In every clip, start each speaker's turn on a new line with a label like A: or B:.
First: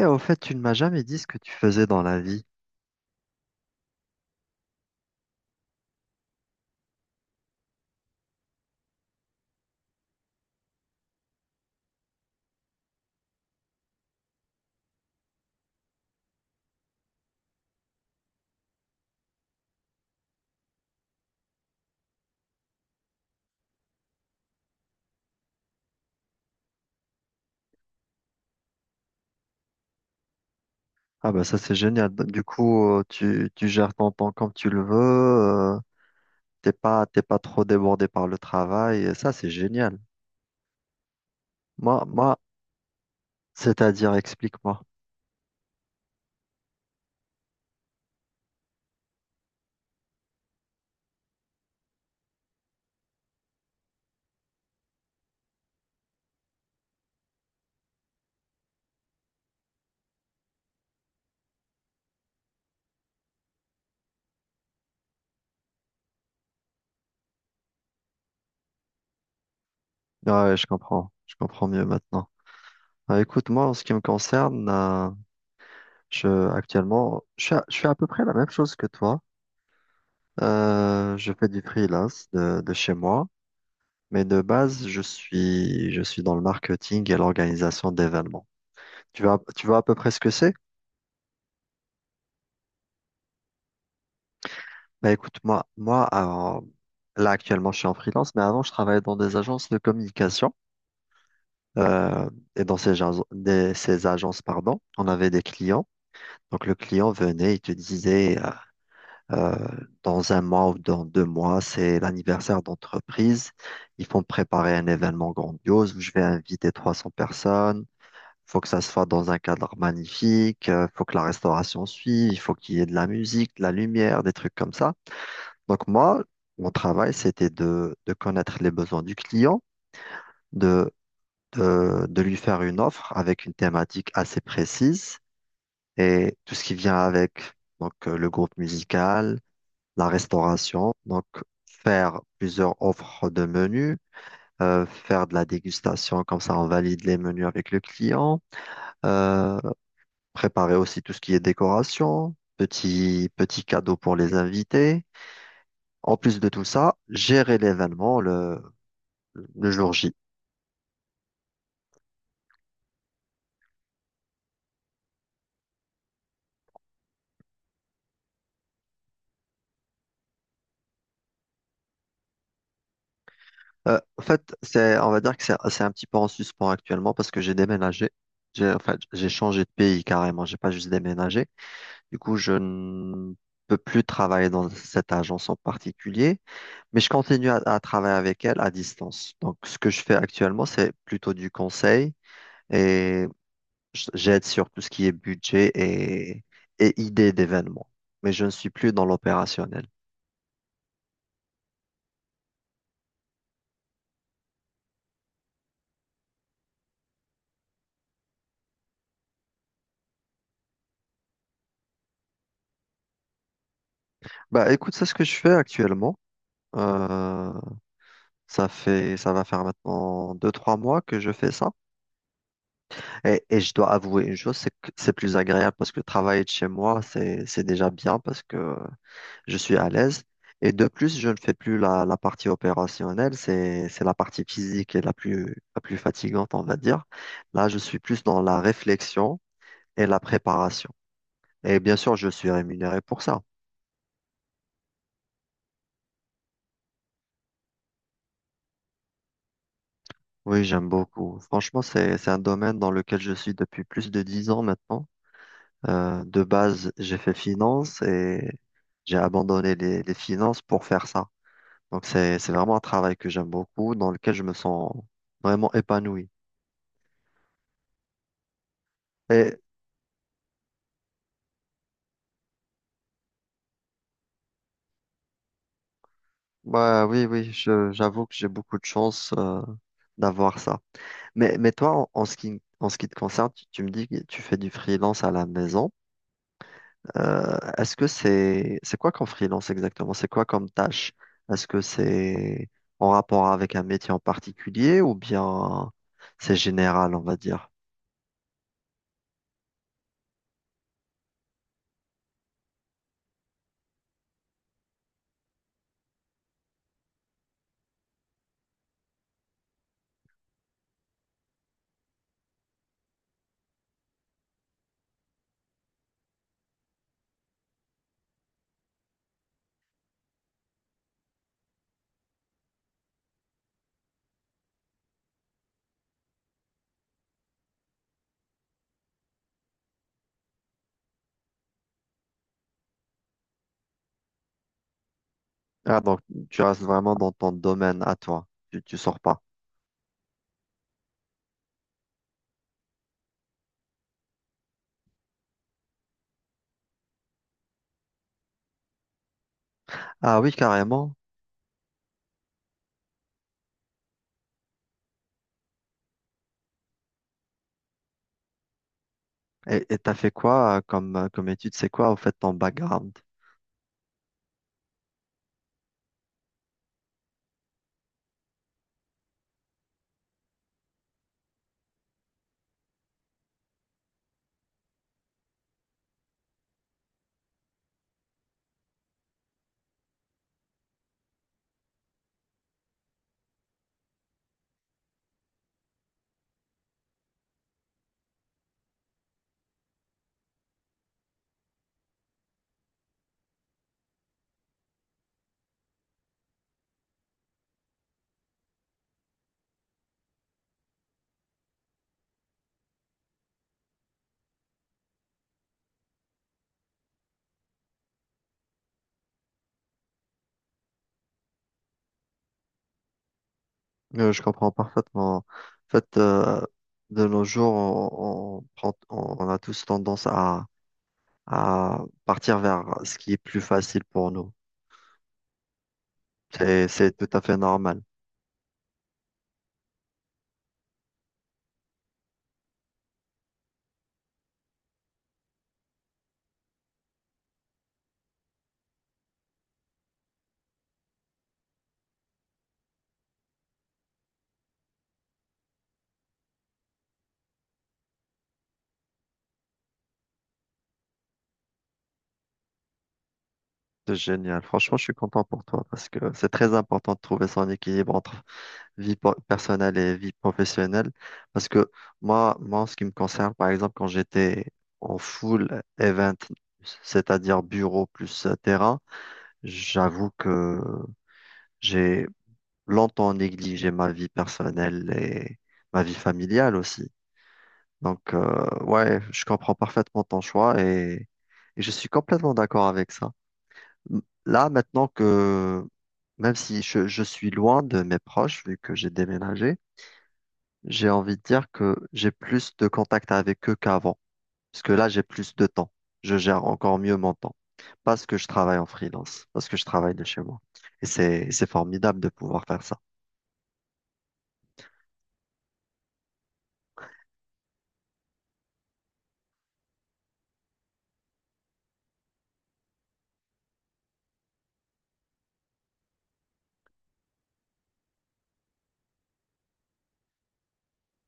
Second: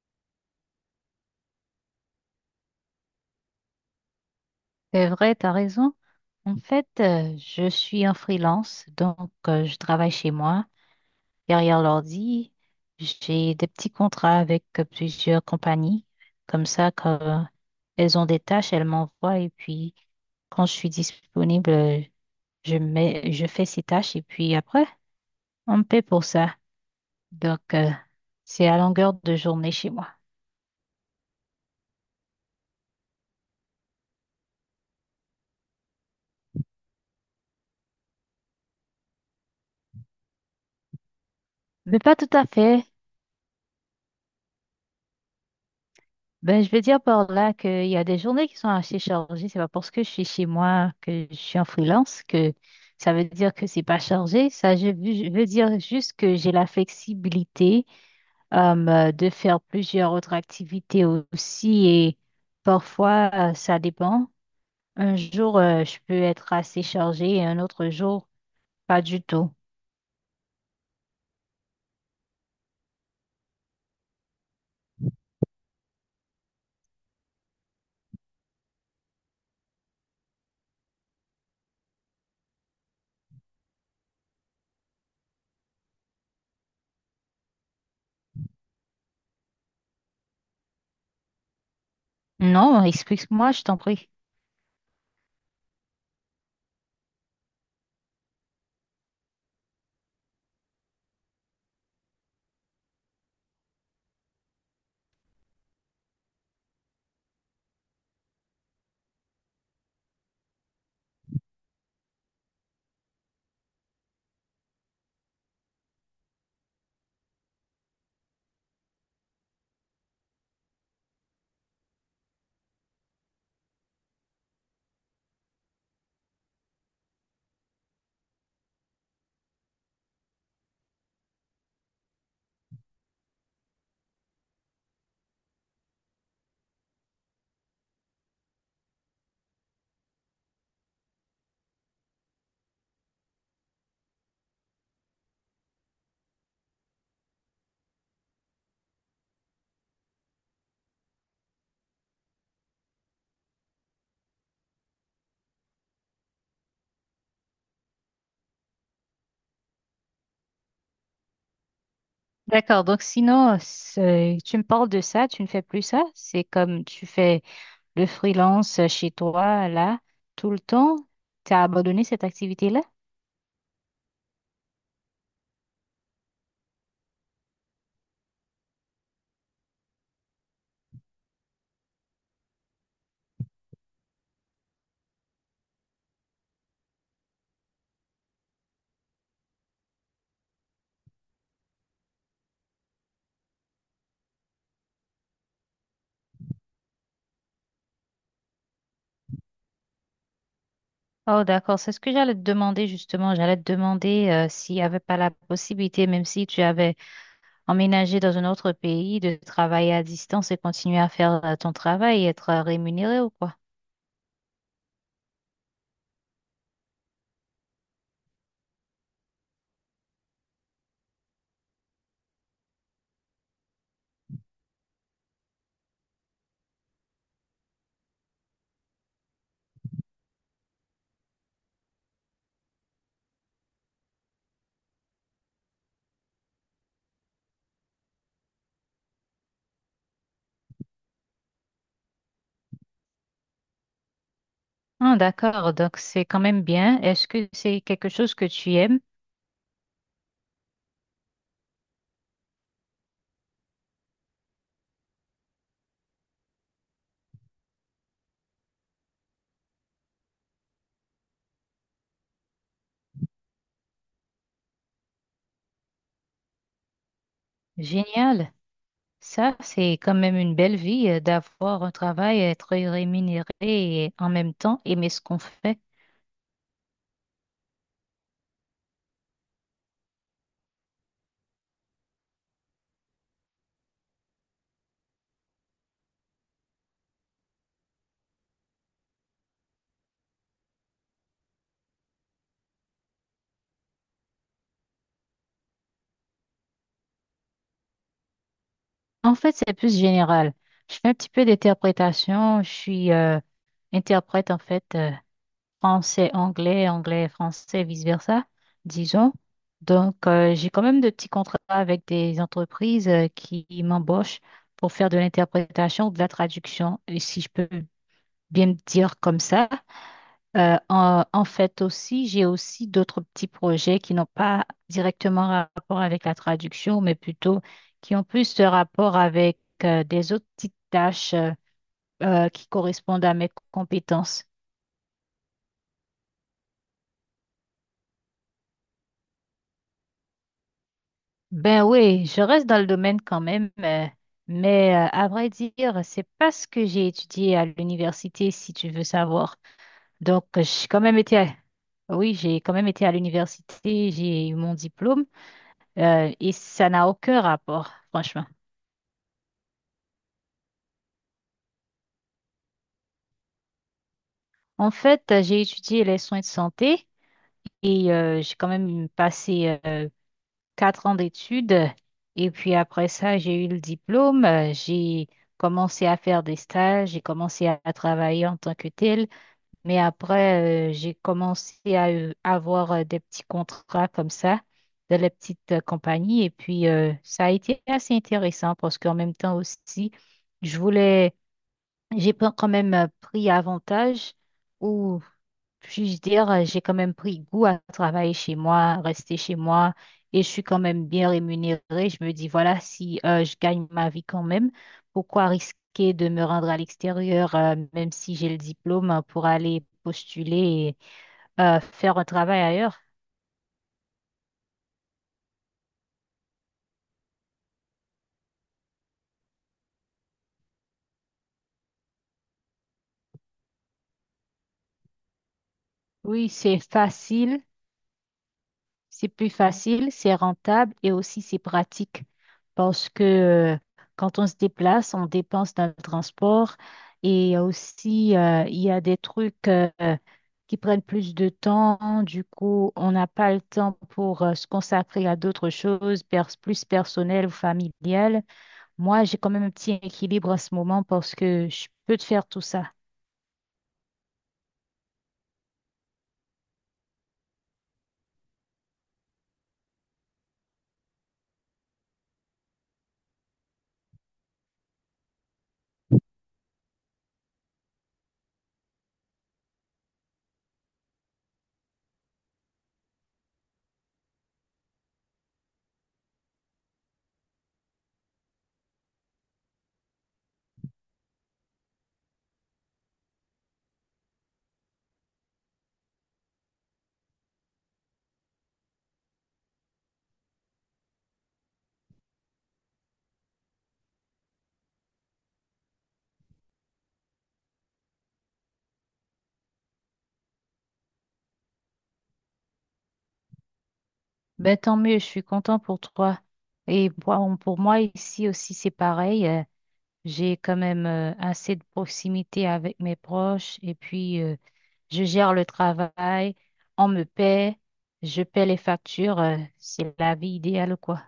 A: Et au fait, tu ne m'as jamais dit ce que tu faisais dans la vie.
B: C'est vrai, tu as raison. En fait, je suis en freelance, donc je travaille chez moi, derrière l'ordi. J'ai des petits contrats avec plusieurs compagnies. Comme ça, quand elles ont des tâches, elles m'envoient et puis quand je suis disponible, je mets, je fais ces tâches et puis après, on me paie pour ça. Donc, c'est à longueur de journée chez moi.
A: Ah bah ça c'est génial. Du coup, tu gères ton temps comme tu le veux. euh, t'es pas trop débordé par le travail. Et ça c'est génial.
B: Mais
A: Moi,
B: pas tout
A: moi,
B: à fait.
A: c'est-à-dire, explique-moi.
B: Ben, je veux dire par là qu'il y a des journées qui sont assez chargées. C'est pas parce que je suis chez moi que je suis en freelance que ça veut dire que c'est pas chargé. Ça, je veux dire juste que j'ai la flexibilité, de faire plusieurs autres activités aussi et parfois, ça dépend. Un jour, je peux être assez chargée et un autre jour, pas du tout.
A: Ah ouais, je comprends. Je comprends mieux maintenant. Ah, écoute, moi, en ce qui me concerne, actuellement, je fais à peu près la même chose que toi. Je fais du freelance de chez moi. Mais de base, je suis dans le marketing et l'organisation d'événements. Tu vois à peu près ce que c'est?
B: Non, explique-moi, je t'en prie.
A: Bah écoute, moi, là actuellement je suis en freelance, mais avant je travaillais dans des agences de communication. euh, et dans ces agences, pardon, on avait des clients. Donc le client venait, il te disait euh, dans un mois ou dans deux mois, c'est l'anniversaire d'entreprise. Ils font préparer un événement grandiose où je vais inviter 300 personnes. Faut que ça se fasse dans un cadre magnifique. Faut que la restauration suive. Il faut qu'il y ait de la musique, de la lumière, des trucs comme ça. Donc moi, mon travail, c'était de connaître les besoins du client, de, de lui faire une offre avec une thématique assez précise et tout ce qui vient avec, donc le groupe musical, la restauration, donc faire plusieurs offres de menus, faire de la dégustation, comme ça on valide les menus avec le client, euh, préparer aussi tout ce qui est décoration, petit, petit cadeau pour les invités. En plus de tout ça, gérer l'événement, le jour J.
B: D'accord, donc sinon, tu me parles de ça, tu ne fais plus ça? C'est comme tu fais le freelance chez toi, là, tout le temps, tu as abandonné cette activité-là?
A: En fait, on va dire que c'est un petit peu en suspens actuellement parce que j'ai déménagé. En fait, j'ai changé de pays carrément. J'ai pas juste déménagé. Du coup, je ne peux plus travailler dans cette agence en particulier, mais je continue à travailler avec elle à distance. Donc, ce que je fais actuellement, c'est plutôt du conseil et j'aide sur tout ce qui est budget et idées d'événements. Mais je ne suis plus dans l'opérationnel.
B: Oh, d'accord. C'est ce que j'allais te demander justement. J'allais te demander s'il n'y avait pas la possibilité, même si tu avais emménagé dans un autre pays, de travailler à distance et continuer à faire ton travail et être rémunéré ou quoi.
A: Bah, écoute, c'est ce que je fais actuellement. Euh, ça va faire maintenant 2, 3 mois que je fais ça. Et je dois avouer une chose, c'est que c'est plus agréable parce que travailler de chez moi, c'est déjà bien parce que je suis à l'aise. Et de plus, je ne fais plus la partie opérationnelle, c'est la partie physique et la plus fatigante, on va dire. Là, je suis plus dans la réflexion et la préparation. Et bien sûr, je suis rémunéré pour ça.
B: Ah, d'accord, donc c'est quand même bien. Est-ce que c'est quelque chose que tu aimes?
A: Oui, j'aime beaucoup. Franchement, c'est un domaine dans lequel je suis depuis plus de 10 ans maintenant. De base, j'ai fait finance et j'ai abandonné les finances pour faire ça. Donc c'est vraiment un travail que j'aime beaucoup, dans lequel je me sens vraiment épanoui.
B: Génial. Ça,
A: Et
B: c'est quand même une belle vie, d'avoir un travail, être rémunéré et en même temps aimer ce qu'on fait.
A: bah, oui, oui, j'avoue que j'ai beaucoup de chance d'avoir ça. Mais toi, en ce qui te concerne, tu me dis que tu fais du freelance à la maison. Est-ce que c'est quoi qu'en freelance exactement? C'est quoi comme tâche? Est-ce que c'est en rapport avec un métier en particulier ou bien c'est général, on va dire?
B: En fait, c'est plus général. Je fais un petit peu d'interprétation. Je suis, interprète, en fait. Français, anglais, anglais, français, vice-versa, disons. Donc, j'ai quand même de petits contrats avec des entreprises qui m'embauchent pour faire de l'interprétation ou de la traduction, et si je peux bien me dire comme ça. En fait aussi, j'ai aussi d'autres petits projets qui n'ont pas directement rapport avec la traduction, mais plutôt qui ont plus de rapport avec des autres petites tâches qui correspondent à mes compétences.
A: Ah, donc tu restes vraiment dans ton domaine à toi. Tu sors pas.
B: Ben oui, je reste dans le domaine quand même, mais à vrai dire, c'est pas ce que j'ai étudié à l'université, si tu veux savoir.
A: Ah
B: Donc,
A: oui,
B: j'ai quand
A: carrément.
B: même oui, j'ai quand même été à l'université, j'ai eu mon diplôme, et ça n'a aucun rapport, franchement.
A: Et t'as fait quoi comme étude? C'est quoi, au fait, ton background?
B: En fait, j'ai étudié les soins de santé et j'ai quand même passé 4 ans d'études. Et puis après ça, j'ai eu le diplôme. J'ai commencé à faire des stages, j'ai commencé à travailler en tant que tel. Mais après, j'ai commencé à, avoir, des petits contrats comme ça, de les petites compagnies. Et puis, ça a été assez intéressant parce qu'en même temps aussi, je voulais, j'ai pas quand même pris avantage, ou puis-je dire, j'ai quand même pris goût à travailler chez moi, à rester chez moi, et je suis quand même bien rémunérée. Je me dis, voilà, si je gagne ma vie quand même, pourquoi risquer de me rendre à l'extérieur, même si j'ai le diplôme, pour aller postuler et faire un travail ailleurs?
A: Je comprends parfaitement. En fait, de nos jours, on a tous tendance à partir vers ce qui est plus facile pour nous.
B: Oui, c'est
A: C'est tout à fait
B: facile.
A: normal.
B: C'est plus facile, c'est rentable et aussi c'est pratique parce que, euh, quand on se déplace, on dépense dans le transport et aussi, il y a des trucs qui prennent plus de temps. Du coup, on n'a pas le temps pour se consacrer à d'autres choses plus personnelles ou familiales. Moi, j'ai quand même un petit équilibre en ce moment parce que je peux te faire tout ça.
A: C'est génial. Franchement, je suis content pour toi parce que c'est très important de trouver son équilibre entre personnelle et vie professionnelle. Parce que moi, en ce qui me concerne, par exemple, quand j'étais en full event, c'est-à-dire bureau plus terrain, j'avoue que j'ai longtemps négligé ma vie personnelle et ma vie familiale aussi. Donc, ouais, je comprends parfaitement ton choix et je suis complètement d'accord avec ça. Là, même si je suis loin de mes proches, vu que j'ai déménagé, j'ai envie de dire que j'ai plus de contact avec eux qu'avant. Parce que là, j'ai plus de temps. Je gère encore mieux mon temps. Parce que je travaille en freelance, parce que je travaille de chez moi. Et c'est formidable de pouvoir faire ça.
B: Ben, tant mieux, je suis content pour toi. Et pour moi ici aussi, c'est pareil. J'ai quand même assez de proximité avec mes proches et puis, je gère le travail, on me paie, je paie les factures, c'est la vie idéale quoi.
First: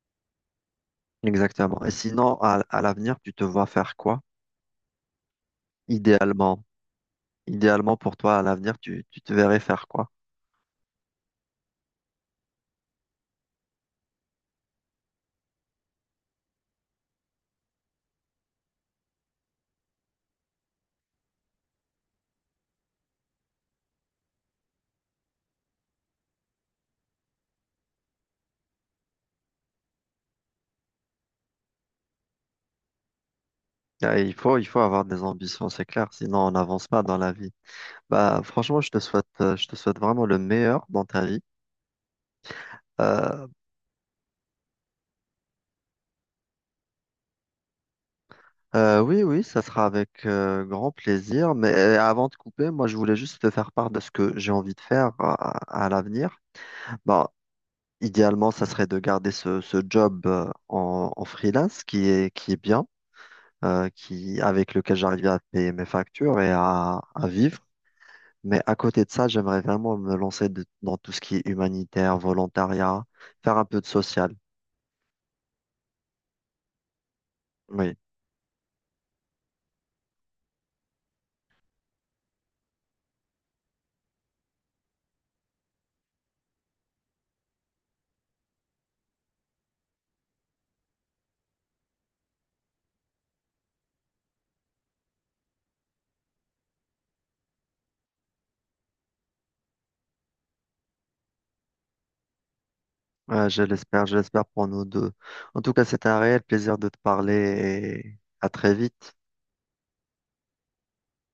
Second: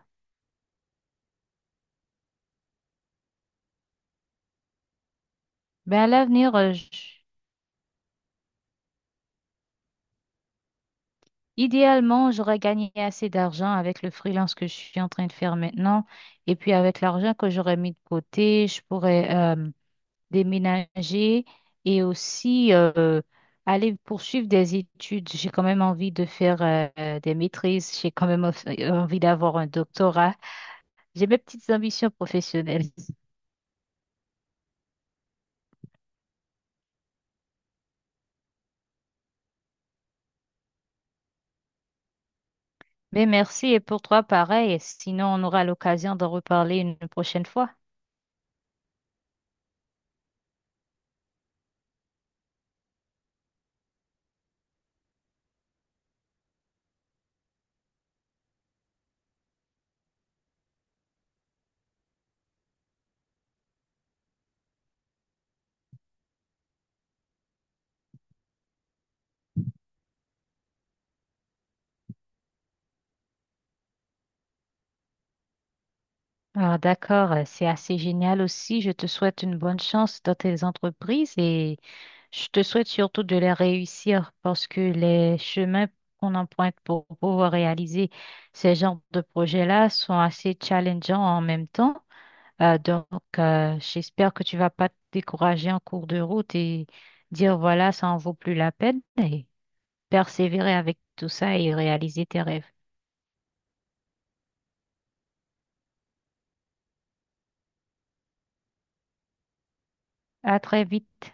A: Exactement. Et sinon, à l'avenir, tu te vois faire quoi?
B: Ben à l'avenir,
A: Idéalement. Idéalement pour toi, à l'avenir, tu te verrais faire quoi?
B: idéalement, j'aurais gagné assez d'argent avec le freelance que je suis en train de faire maintenant et puis avec l'argent que j'aurais mis de côté, je pourrais, déménager et aussi, aller poursuivre des études. J'ai quand même envie de faire, des maîtrises, j'ai quand même envie d'avoir un doctorat. J'ai mes petites ambitions professionnelles.
A: Ah, il faut, il faut avoir des ambitions, c'est clair, sinon on n'avance pas dans la vie. Bah, franchement, je te souhaite vraiment le meilleur dans ta vie.
B: Mais
A: Euh,
B: merci et pour toi pareil, sinon on aura l'occasion d'en reparler une prochaine fois.
A: oui, oui, ça sera avec grand plaisir. Mais avant de couper, moi, je voulais juste te faire part de ce que j'ai envie de faire à l'avenir. Bah, idéalement, ça serait de garder ce job en freelance qui est bien. Qui, avec lequel j'arrivais à payer mes factures et à vivre. Mais à côté de ça, j'aimerais vraiment me lancer dans tout ce qui est humanitaire, volontariat, faire un peu de social.
B: Ah d'accord, c'est
A: Oui,
B: assez génial aussi. Je te souhaite une bonne chance dans tes entreprises et je te souhaite surtout de les réussir parce que les chemins qu'on emprunte pour pouvoir réaliser ces genres de projets-là sont assez challengeants en même temps. Donc, j'espère que tu vas pas te décourager en cours de route et dire voilà, ça en vaut plus la peine et persévérer avec tout ça et réaliser tes rêves.
A: Je l'espère pour nous deux. En tout cas, c'était un réel plaisir de te parler et à très vite.
B: À très vite.